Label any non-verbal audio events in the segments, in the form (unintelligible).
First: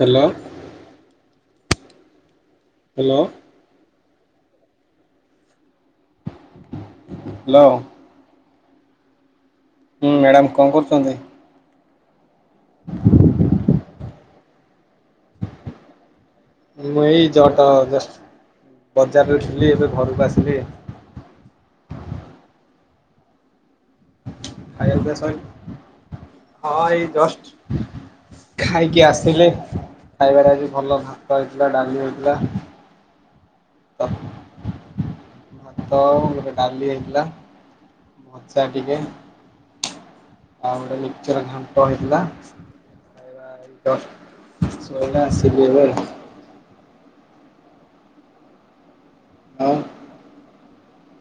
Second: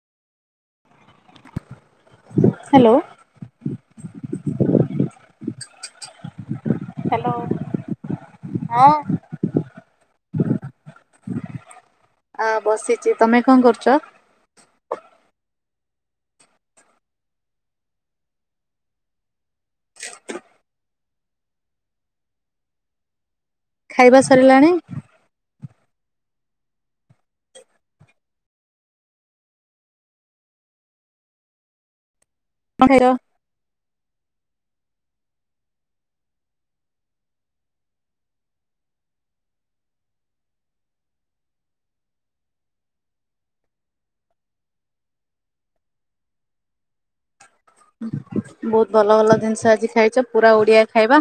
Hello hello hello ହଁ ହୁଁ madam କଣ କରୁଛନ୍ତି? ଆ ବସିଛି ତମେ କଣ କରୁଛ? ମୁଁ ଏଇ ଜଅ ଜଷ୍ଟ ବଜାରରେ ଥିଲି ଏବେ ଘରକୁ ଆସିଲି। ଖାଇବା ସରିଲାଣି? ଏବେ ସଇ ହଁ ଏଇ ଯଷ୍ଟ ଖାଇକି ଆସିଲେ। ଖାଇବାରେ ଆଜି ଭଲ ଭାତ ହେଇଥିଲା ଡାଲି ହେଇଥିଲା। କଣ ଖାଇଚ? ଭାତ ଗୋଟେ ଡାଲି ହେଇଥିଲା। ଭଜା ଟିକେ ଆଉ ଗୋଟେ ମିକ୍ସଚର ଘାଣ୍ଟ ହେଥିଲାଥିଲା। ଖାଇବା ଏଇ ଜଷ୍ଟ ସଇଲା ଆସିଲି ଏବେ ଆଉ ବହୁତ ଭଲ ଭଲ ଜିନିଷ ଆଉ ଆଜି ଖାଇଛ। ପୁରା ଓଡିଆ ଖାଇବା।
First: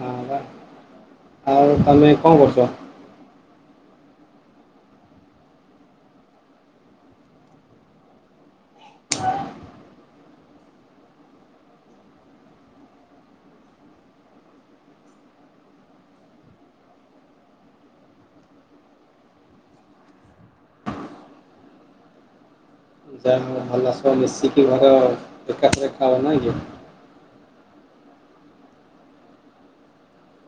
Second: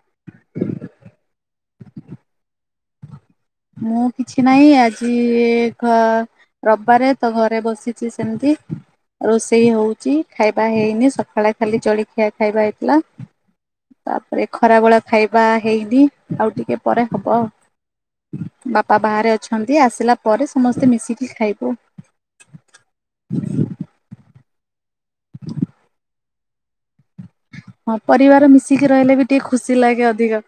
ହଁ ବା ଆଉ ଆମେ କଣ କରୁଚ? ମୁଁ କିଛି ନାହିଁ ଆଜି ଘ ରବିବାରେ ତ ଘରେ ବସିଚ ସେମିତି। ରୋଷେଇ ହଉଚି ଖାଇବା ହେଇନି ସକାଳେ ଖାଲି ଚଳିଖିଆ ଖାଇବା ହେଇଥିଲା। ତାପରେ ଖରା ବଳେ ଖାଇବା ହେଇନି ଆଉ ଟିକେ ପରେ ହବ ଆଉ। ବାପା ବାହାରେ ଅଛନ୍ତି ଆସିଲା ପରେ ସମସ୍ତେ ମିଶିକି ଖାଇବୁ। ଯାହା ହଉ ଭଲ ସବୁ ମିଶିକି ଘର ଏକା ଥରେ ଖାଅ ନା କି? ହଁ ପରିବାର ମିଶିକି ରହିଲେ ବି ଟିକେ ଖୁସି ଲାଗେ ଅଧିକ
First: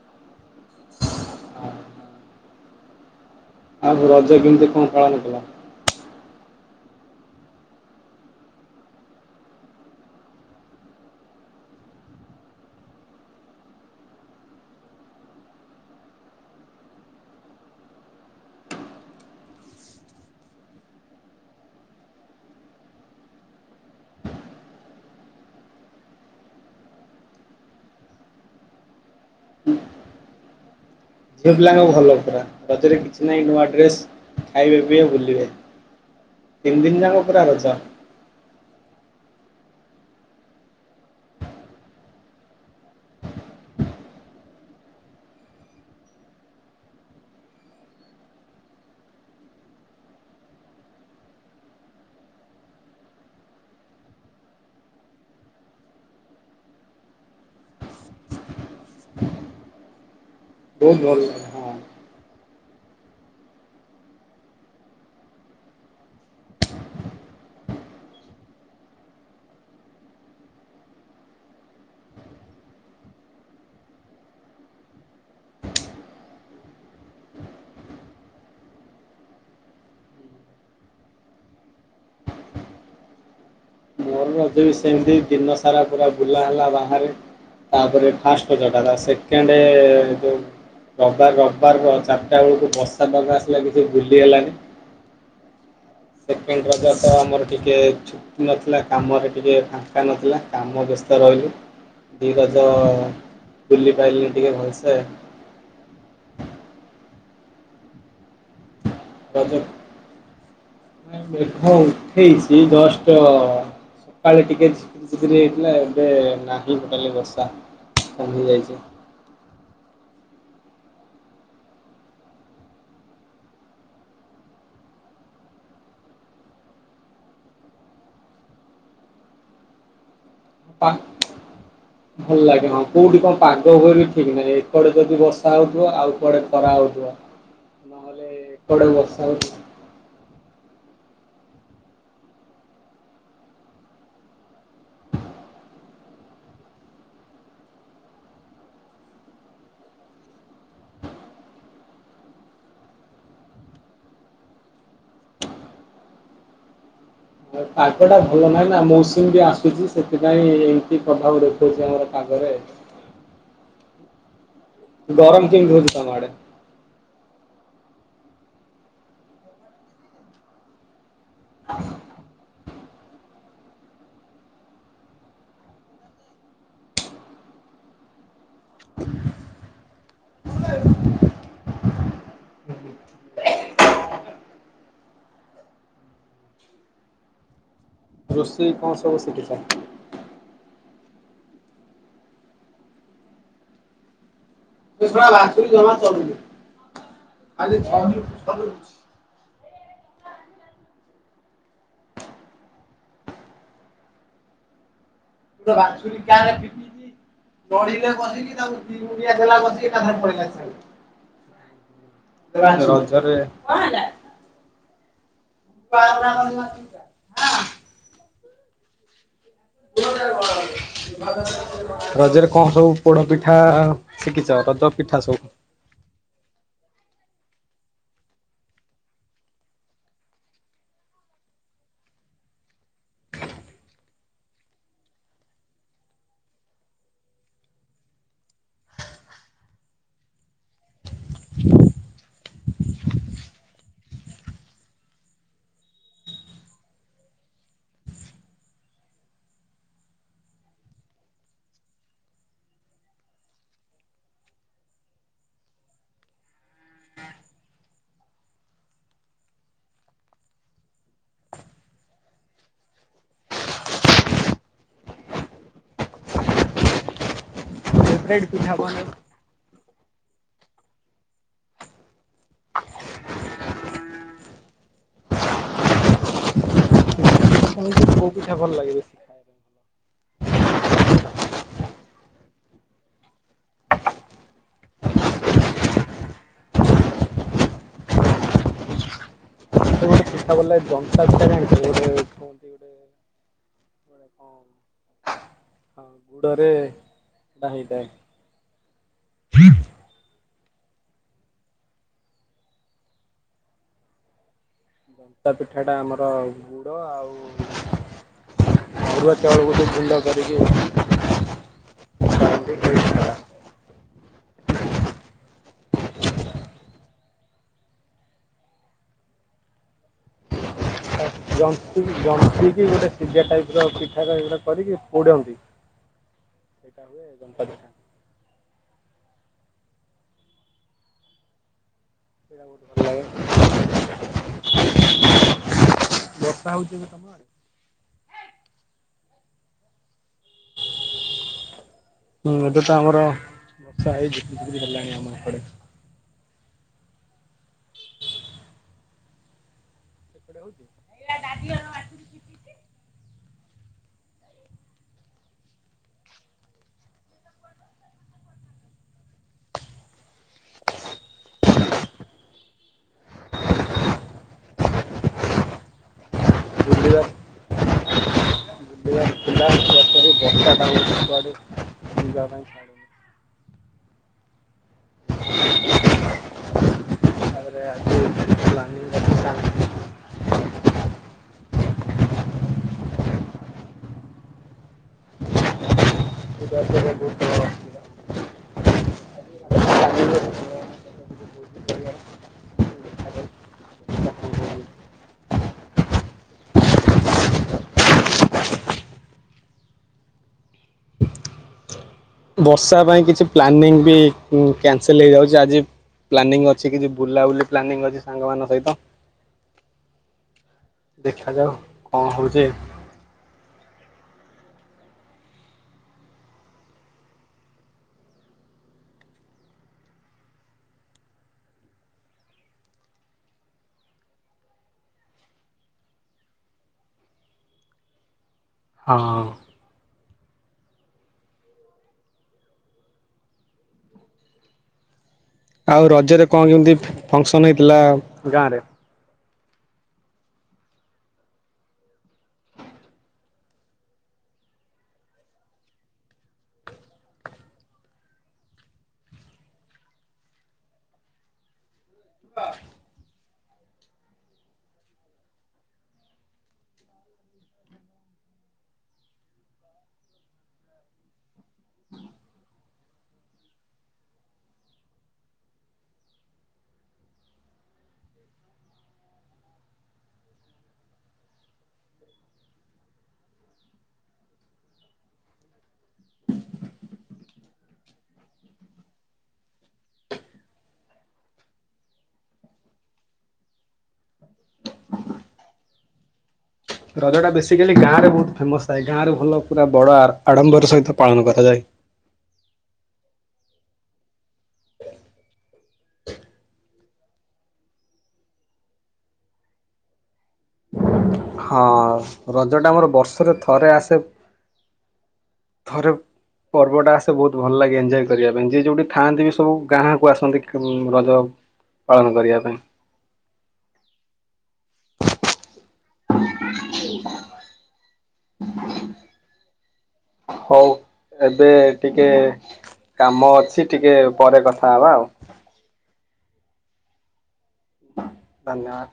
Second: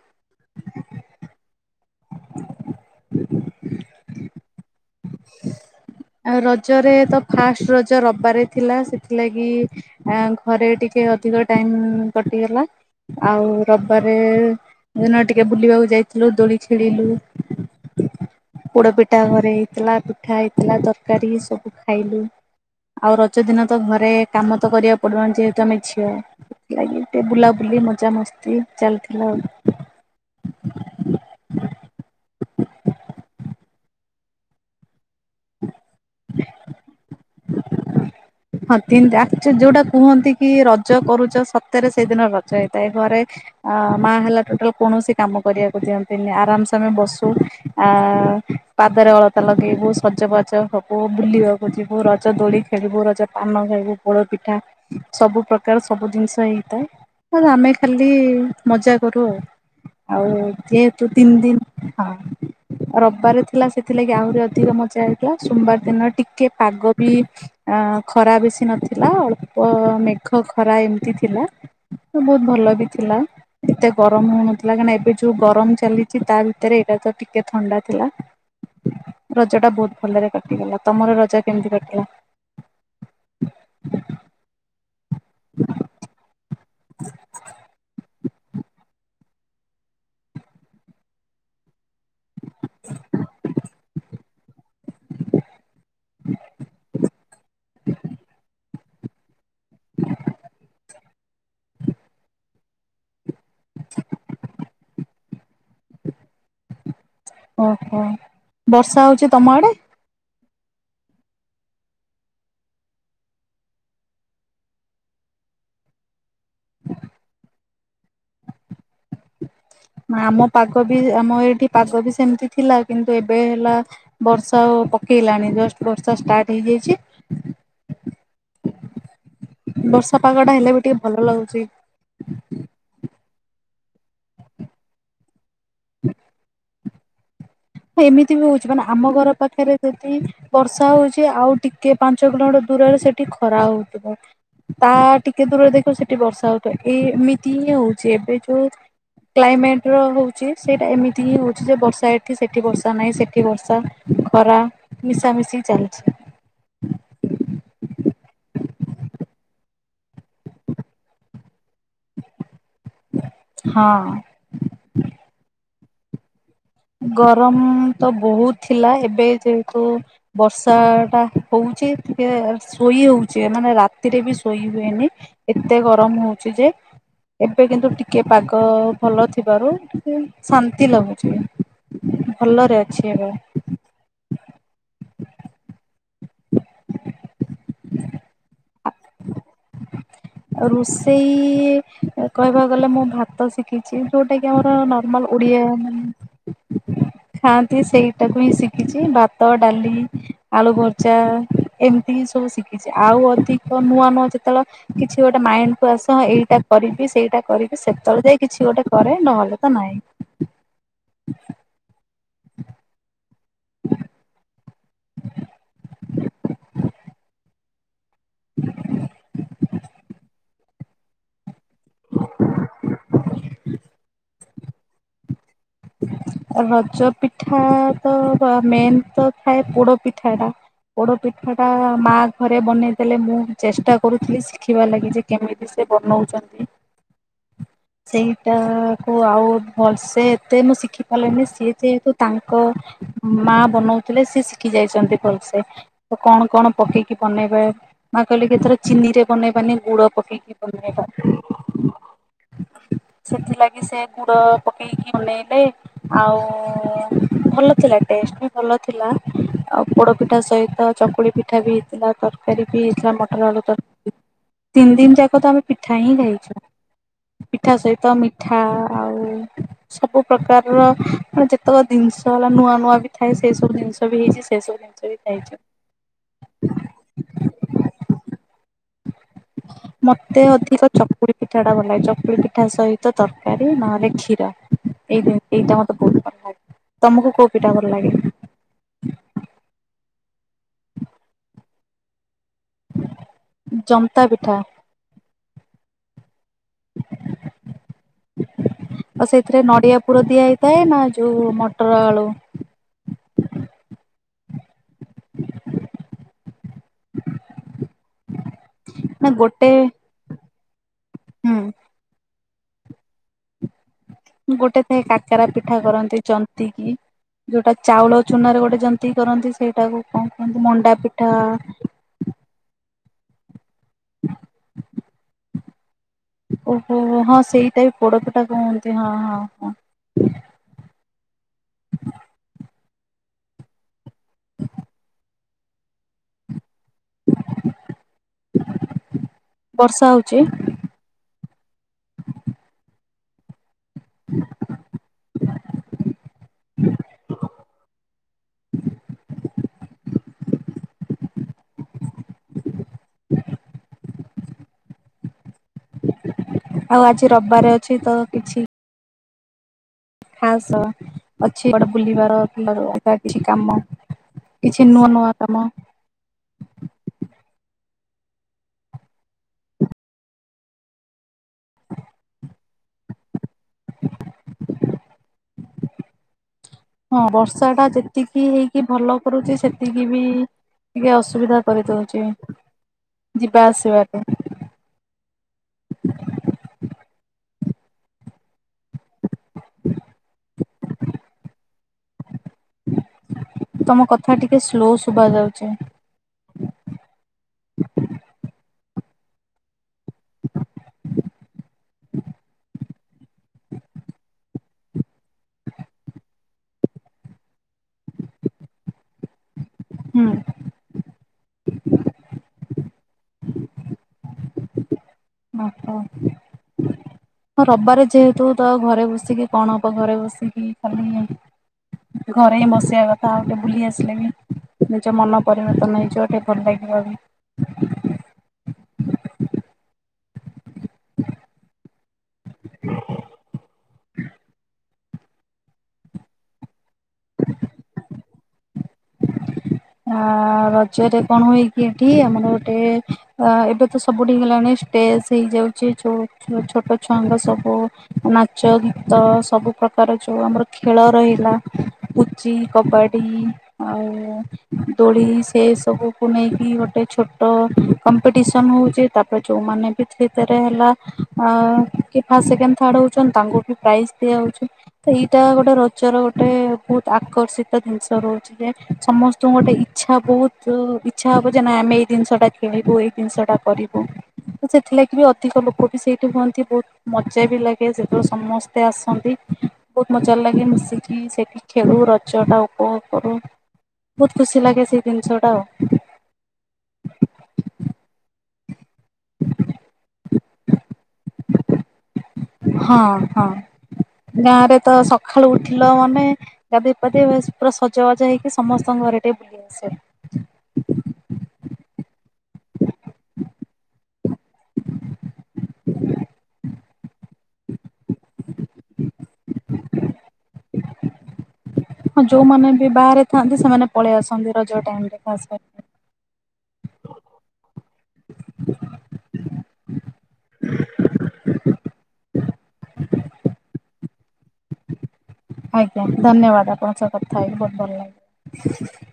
ଆଉ ରଜ କେମିତି କଣ ପାଳନ କଲ? ଆଉ ରଜରେ ତ ଫାଷ୍ଟ ରଜ ରବାରେ ଥିଲା ସେଥିଲାଗି ଘରେ ଟିକେ ଅଧିକ ଟାଇମ କଟିଗଲା ଆଉ ରବିବାରେ ଦିନ ଟିକେ ବୁଲିବାକୁ ଯାଇଥିଲୁ ଦୋଳି ଖେଳିଲୁ, ପୋଡ ପିଠା ଘରେ ହେ ହେଇଥିଲା ପିଠା ହେଇଥିଲା ତରକାରୀ ସବୁ ଖାଇଲୁ। ଆଉ ରଜ ଦିନ ତ ଘରେ କାମ ତ କରିବାକୁ ପଡୁନି ଯେହେତୁ ଆମେ ଝିଅ। ସେଥିଲାଗି ଟିକେ ବୁଲାବୁଲି ମଜା ମସ୍ତି ଚାଲିଥିଲା ଆଉ ଝିଅ ପିଲାଙ୍କ ଭଲ ପୁରା ରଜରେ କିଛି ନାହିଁ ନୂଆ ଡ୍ରେସ ଖାଇବେ ବି ବୁଲିବେ। ତିନି ଦିନ ଯାକ ପୁରା ରଜ। ହଁ ତିନି ଆଚୁ ଯୋଉଟା କୁହନ୍ତି କି ରଜ କରୁଛ ସତରେ ସେଇଦିନ ରଜ ହେଇଥାଏ ଘରେ ଅ ମା ହେଲା ଟୋଟାଲ କୌଣସି କାମ କରିବାକୁ ଦିଅନ୍ତିନି ଆରାମସେ ଆମେ ବସୁ ଆ ପାଦରେ ଅଳତା ଲଗେଇବୁ, ସଜବାଜ ହବୁ, ବୁଲିବାକୁ ଯିବୁ, ରଜ ଦୋଳି ଖେଳିବୁ, ରଜ ପାନ ଖାଇବୁ ପୋଡ ପିଠା ସବୁ ପ୍ରକାର ସବୁ ଜିନିଷ ହେଇଥାଏ। ଆମେ ଖାଲି ମଜା କରୁ ଆଉ ଆଉ ବହୁତ ଯେହେତୁ ଭଲ ତିନ ଲାଗେ। ହଁ ଦିନ ହଁ ରବିବାର ଥିଲା ସେଥିଲାଗି ଆହୁରି ଅଧିକ ମଜା ହେଇଥିଲା। ସୋମବାର ଦିନ ଟିକେ ପାଗ ବି ଅ ଖରା ବେଶୀ ନଥିଲା ଅଳ୍ପ ମେଘ ଖରା ଏମିତି ଥିଲା। ତ ବହୁତ ଭଲ ବି ଥିଲା। ଏତେ ଗରମ ହଉନଥିଲା କାହିଁକିନା ଏବେ ଯୋଉ ଗରମ ଚାଲିଛି ତା ଭିତରେ ଏଇଟା ତ ଟିକେ ଥଣ୍ଡା ଥିଲା। ରଜ ଟା ବହୁତ ଭଲରେ କାଟିଗଲା। ତମର ରଜ କେମିତି କାଟିଲା? ମୋର ରଜ ବି ସେମିତି ଦିନ ସାରା ପୁରା ବୁଲା ହେଲା ବାହାରେ ତାପରେ ଫାଷ୍ଟ ରଜଟା ସେକେଣ୍ଡ ଯୋଉ ରାର ରବିବାର ଅ ଚାରିଟା ବେଳକୁ ବର୍ଷା ବଗା ଆସିଲା କିଛି ବୁଲିହେଲାନି। ସେକେଣ୍ଡ ରଜ ତ ଆମର ଟିକେ ଛୁଟି ନଥିଲା। କାମରେ ଟିକେ ଫାଙ୍କା ନଥିଲା କାମ ବ୍ୟସ୍ତ ରହିଲୁ ଦୁଇ ରଜ। ବୁଲି ପାଇଲି ଟିକେ ଭଲସେ। ଓହୋ ବର୍ଷା ହଉ (unintelligible) ମେଘ ଉଠେଇଛି ଜଷ୍ଟ। କାଲି ଟିକେ ଝିପ୍ରି ଝିପ୍ରୀ ହେଇଥିଲା ଏବେ ନାହିଁ ଗୋଟାଲି ବର୍ଷା ନ୍ଦ ହେଇଯାଇଛି। ଆମ ପାଗ ବି ଆମ ଏଇଠି ପାଗ ବି ସେମିତି ଥିଲା କିନ୍ତୁ ଏବେ ହେଲା। ବର୍ଷା ଆଉ ପକେଇଲାଣି ଜଷ୍ଟ ବର୍ଷା ଷ୍ଟାର୍ଟ ହେଇଯାଇଛି। (inaudible) (unintelligible) ବର୍ଷା ପାଗ ଟା ହେଲେ ବି ପା ଟିକେ ଭଲ ଲାଗୁଛି। ଭଲ ଲାଗେ ହଁ କୋଉଠି କଣ ପାଗ ହଏ ବି ଠିକ ନାନେ ଏଟେ ଯଦି ବସ। କସା ହେଉଥିବ ଆଉ କୁଆଡେ ଖରାହେଉଥିବ। ଏମିତି ବି ହଉଛି ମାନେ ଆମ ଘର ପାଖରେ ସେଠି ବର୍ଷା ହଉଛି ଆଉ ଟିକେ ପାଞ୍ଚ କିଲୋମିଟର ଦୂରରେ ସେଠି ଖରା ହଉଥିବ। ତା ଟିକେ ଦୂରରେ ଦେଖ ସେଠି ବର୍ଷା ହଉିବ ଏଇ ଏମିତି ହଇ ହଉଛି ଏବେ ଯୋଉ। କ୍ଲାଇମେଟ ର ହଉଛି ସେଇଟା ଏମିତି ହିଁ ହଉଛି ଯେ ବର୍ଷା। ଏଠ ସେଠି ବର୍ଷା ନାହିଁ ସେଠି ବର୍ଷା ଖରା ମିଶାମିଶି ଚାଲିଛି। ପାଗଟା ଭଲ ନାହିଁ ନା ମୌସୁମୀ ବି ଆସୁଛି ସେଥିପାଇଁ ଏମିତି ପ୍ରଭାବ ଦେଖଉଛି ଆମର ପାଗରେ ହଁ। ଗରମ କେନ୍ ରହୁଛି ତଡେ। ଗରମ ତ ବହୁତ ଥିଲା ଏବେ ଯେହେତୁ ବର୍ଷା ଟା ହଉଛି ଟିକେ ଶୋଇ ହଉଛି ମାନେ ରାତିରେ ବି ଶୋଇ ହୁଏନି ଏତେ ଗରମ ହଉଛି ଯେ ଏବେ କିନ୍ତୁ ଟିକେ ପାଗ ଭଲ ଥିବାରୁ ଶାନ୍ତି ଲାଗୁଛି ଭଲରେ ଅଛି ଏବେ (inaudible) (inaudible) ଋଷେଇ କଣ ସବୁ ଶିଖିଛ ଆ ରୋଷେଇ କହିବାକୁ ଗଲେ ମୁଁ ଭାତ ଶିଖି ଯୋଉଟା କି ଆମର ନର୍ମାଲ ଓଡିଆ ମାନେ। ଶିଖିଛ? ଖାଆନ୍ତି ସେଇଟାକୁ ହିଁ ଶିଖିଛି ଭାତ ଡାଲି ଆଳୁ ଭ ଭଜା ଏମିତିି ସବୁ ଶିଖିଛି ଆଉ ଅଧିକ ନୂଆ ନୂଆ ଯେତେବେଳେ କିଛି ଗୋଟେ ମାଇଣ୍ଡ କୁ ଆସ ବାଛୁରୀ ହଁ କାନରେ ଏଇଟା ପିଟିଛି। କରିବି ସେଇଟା କରିବି ନଢିଲେ ସେତେବେଳେ ଯାଇ କଷିକି କିଛି ତାକୁ ଗୋଟେ ଦି କରେ ମୁଣ୍ଡିଆ ଦେଲା ନହେଲେ ତ କଷିକି ନାଇଁ ଏକାଥରେ ପଳେଇଲା ସାଙ୍ଗେ। (unintelligible) (unintelligible) (inaudible) (inaudible) (inaudible) (unintelligible) (inaudible) (unintelligible) (inaudible) ରଜରେ କଣ ସବୁ ପୋଡ ପିଠା ଶିଖିଛ ରଜ ପିଠା ସବୁ? ରଜ ପିଠା ତ ମେନ୍ ତ ଥାଏ ପୋଡ ପିଠା ଟା ପୋଡ ପିଠା ଟା ମା ଘରେ ବନେଇ ଦେଲେ ମୁଁ ଚେଷ୍ଟା କରୁଥିଲି ଦେଖିବା ଲାଗି ଯେ କେମିତି ସେ ବନଉଛନ୍ତି? ସେଇଟା କୁ ଆଉ ଭଲସେ ତେ ମୁଁ ଶିଖି ପାରିଲଣିି ସିଏ ଯେହେତୁ ତାଙ୍କ ମା ବନଉଥିଲେ ସି ଶିଖି ଯାଇଛନ୍ତି ଭଲସେ। ତ କଣ କଣ ପକେଇକି ବନେଇବେ ନା କହିଲି କିଥର ଚିନି ରେ ବନେଇବାନି ଗୁଡ ପକେଇକି ବନେଇବା। ସେଥିଲାଗି ସେ ଗୁଡ ପକେଇକି ବନେଇଲେ। ଆଉ ଭଲ ଥିଲା ଟେଷ୍ଟ ବି ଭଲ ଥିଲା ଆଉ ପୋଡ ପିଠା ସହିତ ଚକୁଳି ପିଠା ବି ହେଇଥିଲା। ତରକାରୀ (inaudible) ମଟର ଆଳୁ (unintelligible) (inaudible) ତିନି ଦିନ ଯାକ ତ ଆମେ ପିଠା ହିଁ ଖାଇଛୁ। ପିଠା ସହିତ ମିଠା ପିଠା ଆଉ ସବୁ ପ୍ରକାରର ମାନେ ଯେତେକ ଦିନ୍ ଷ ହେଲା ନୂଆ ନୂଆ ବି ଥାଏ ସେଇ ସବୁ ଜିନିଷ ବି ହେଇଛି ସେ ସବୁ। (unintelligible) ଖାଇଛୁ। ତମକୁ କୋଉ ପିଠା ଭଲ ଲାଗେ? ମତେ ଅଧିକ ଚକୁଳି ପିଠା ଟା ଭଲ ଲାଗେ। ଚକୁଳି ପିଠା ସହିତ ତରକାରୀ ନହେଲେ କ୍ଷୀର। ଏଇ ଦିଁ ଏଇଟା ମତେ ବୋହୁତ ଭଲ ଲାଗେ, ତମକୁ କୋଉ ପିଟା ଭଲ ଲାଗେ? ଗୋଟେ ପିଠା ଭଲ ଲାଗେ ଜନ୍ତା ପିଠା ଜାଣିଛନ୍ତି ଗୋଟେ ଜନ୍ତା କୁହନ୍ତି ପିଠା ଗୋଟେ (inaudible) କଁ। ହଁ ଗୁଡ଼ରେ ସେଟା ହେଇଥାଏ। ଆ ସେଥିରେ ନଡ଼ିଆ ପୁର ଦିଆ ହେଇଥାଏ ନା ଯୋଉ ମଟର ଆଳୁ? ଜନ୍ତା ପିଠା ଟା ଆମର ଗୁଡ଼ ଆଉ ଅରୁଆ ଚାଉଳ ଗୋଟେ ଗୁଣ୍ଡ କରିକି ହୁଁ। ସେଟା ଏମ୍ ତୀ ହୋଇଥିଲା। ଗୋଟେ ଥାଏ କାକେରା ପିଠା କରନ୍ତି ଯନ୍ତିକି। ଯୋଉଟା ଚାଉଳ ଚୁନାରେ ଗୋଟେ ଜନ୍ତିିକି କରନ୍ତି ସେଇଟାକୁ କଣ କୁହନ୍ତି ମଣ୍ଡା ପି ଜନ୍ତିକି ଜନ୍ତିକି ଗୋଟେ ସିଜା ଟାଇପ ର ଅଛି ପିଠା ଟାଇପ୍ ର କରିକି ପୋଡ଼ନ୍ତି। ସେଇଟା ହୁଏ ଜନ୍ତା ପିଠା। ପୋଡ଼ ପିଠା କୁହନ୍ତି ହଁ, ହଁ, ହଁ। ସେଟା ମତେ ଭଲ ଲାଗେ। ବର୍ଷା ହଉଛି କି ତମ ଆଡ଼େ? ବର୍ଷା ହୋଉଚି? ହୁଁ ଏବେ ତ ଆମର ବର୍ଷା ହେଇ ଝିପି ଝିପି ହେଲାଣି ଆମ ଏପଟେ। ହ ସେପଟେ ହୋଉଛି? ଆଉ ଆଜି ରବିବାରେ ଅଛି ତ କିଛି ଖାସ ଅଛି କୁଆଡ଼େ ବୁଲିବାର (unintelligible) ଅଲଗା କିଛି କାମ। କିଛି ନୂଆ ନୂଆ କାମ। ବୁଲିବା ବୁଲିବାର ଥିଲା ସିଆଡେ ସିଆଡେ ବର୍ଷା ଟା ହୋଉଛି (unintelligible) ବୁଲିବା ପାଇଁ ଇଚ୍ଛା ହୋଉନି। ହଁ ବର୍ଷା ତାପରେ ଟା ଆଜି ଯେତିକି ହେଇକି ପ୍ଲାନିଂ ଭଲ ଅଛି କରୁଚି ସାଙ୍ଗ ସେତିକି ବି ଟିକେ ଅସୁବିଧା କରିଦୋଉଚି ଯିବା ଆସିବା ପାଇଁମ (inaudible) ତମ କଥା ଟିକେ ସ୍ଲୋ ଶୁଭାଯାଉଛି। ବର୍ଷା ପାଇଁ କିଛି ପ୍ଲାନିଂ ବି ଉଁ କ୍ୟାନସେଲ ହେଇଯାଉଛି ଆଜି ପ୍ଲାନିଂ ଅଛି କିଛି ବୁଲାବୁଲି ପ୍ଲାନିଂ ଅଛି ସାଙ୍ଗ ମାନଙ୍କ ସହିତ। ହୁଁ ଦେଖାଯାଉ କଁ ହଉଛି। ବ ହ। ଆ ରବିବାରେ ଯେହେତୁ ତ ଘରେ ବସିକି କଣ ହବ ଘରେ ବସିକି ଖାଲି ଘରେ ହିଁ ବସିବା କଥା ଆଉ ଟିକେ ବୁଲି ଆସିଲେ ବି। ନିଜ ମନ ପରିବର୍ତ୍ତନ ହେଇଯିବ ଟିକେ ଭଲ ଲାଗିବ ବି। ହଁ। ଆଉ ରଜରେ କଣ କେମିତି ଫଙ୍କସନ ହେଇଥିଲା ଗାଁ ରେ? ଆ ରଜରେ କଣ ହୁଏକି ଏଠି ଆମର ଗୋଟେ ଆ ଏବେ ତ ସବୁଠି ହେଲାଣି ଟେସ୍ ହେଇଯାଉଚି ଯୋଉ ଛୋଟ ଛୁଆଙ୍କ ସବୁ ନାଚ ଗୀତ ସବୁ ପ୍ରକାର ଯୋଉ ଆମର ଖେଳ ରହିଲା ପୁଚି କବାଡ଼ି ଆଉ ଦୋଳି ସେ ସବୁକୁ ନେଇକି ଗୋଟେ ଛୋଟ କମ୍ପିଟିସନ ହେଉଚି ତାପରେ ଯେଉଁମାନେ ବି ତରେ ହେଲା କି ଫା ସେକେଣ୍ଡ ଥାର୍ଡ ହଉଛନ୍ତି ତାଙ୍କୁ ବି ପ୍ରାଇଜ ଦିଆଯାଉଚି। ଏଇଟା ଗୋଟେ ରଜର ଗୋଟେ ବହୁତ ଆକର୍ଷିତ ଜିନିଷ ରହୁଚି ଯେ ସମସ୍ତେ ତୁ ଗୋଟେ ଇଚ୍ଛା ବହୁତ ଇଚ୍ଛା ହବ ଯେ ନା ଆମେ ଏଇ ଜିନିଷଟା ଖେଳିବୁ ଏଇ ଜିନିଷଟା କରିବୁ। ସେଥିଲାଗି ବି ଅଧିକ ଲୋକ ବି ସେଇଠି ହୁଅନ୍ତି ବହୁତ ମଜା ବି ଲାଗେ ସେତେବେଳେ ସମସ୍ତେ ଆସନ୍ତି ବହୁତ ମଜା ଲାଗେ ମିଶିକି ସେଠି ଖେଳୁ ରଜ ଟା ଉପଭୋଗ କରୁ। ବହୁତ ଖୁସି ଲାଗେ ସେଇ ଜିନିଷଟା ଆଉ। ରଜ ଟା ବେସିକାଲି ଗାଁ ରେ ବହୁତ ଫେମସ ଥାଏ ଗାଁରେ ଭଲ ପୁରା ବଡ ଆ ଆଡ଼ମ୍ବର ସହିତ ପାଳନ କରାଯାଏ। ହଁ ହଁ। ଗାଁ ରେ ତ ସକାଳୁ ଉଠିଲ ମାନେ ଗାଧୋଇ ପାଧେଇ ଭଲ ପୁରା ସଜବାଜା ହେଇକି ସମସ୍ତେ ତାଙ୍କ ଘରେ ଟିକେ ବୁଲି ଆସେ ହାରି ହଁ ରଜ ଟା ଆମର ବର୍ଷରେ ଥରେ ଆସେ ଥରେ ପର୍ବଟା ଆସ ସେ ବହୁତ ଭଲ ଲାଗେ ଏଞ୍ଜୟ କରିବା ପାଇଁ ଯିଏ ଯୋଉଠି ଥାଆନ୍ତି ବି ସବୁ ଗାଁକୁ ଆସନ୍ତି ମଁ ରଜ ହଁ ପାଳନ କରିବା ଯୋଉମାନେ ପାଇଁ ବି ବାହାରେ ଥାଆନ୍ତି ସେମାନେ ପଳେଇ ଆସନ୍ତି ରଜ ଟାଇମରେ ଖାସ୍ କରିକି। ହଉ ଏବେ ଟିକେ କାମ ଅଛି ଟିକେ ପରେ କଥା ହବା ଆଉ। ଆଜ୍ଞା ଧନ୍ୟବାଦ ଆପଣଙ୍କ ସହ କଥା ହେଇକି ବୋହୁତ ଭଲ ଲାଗିଲା। ଧନ୍ୟବାଦ।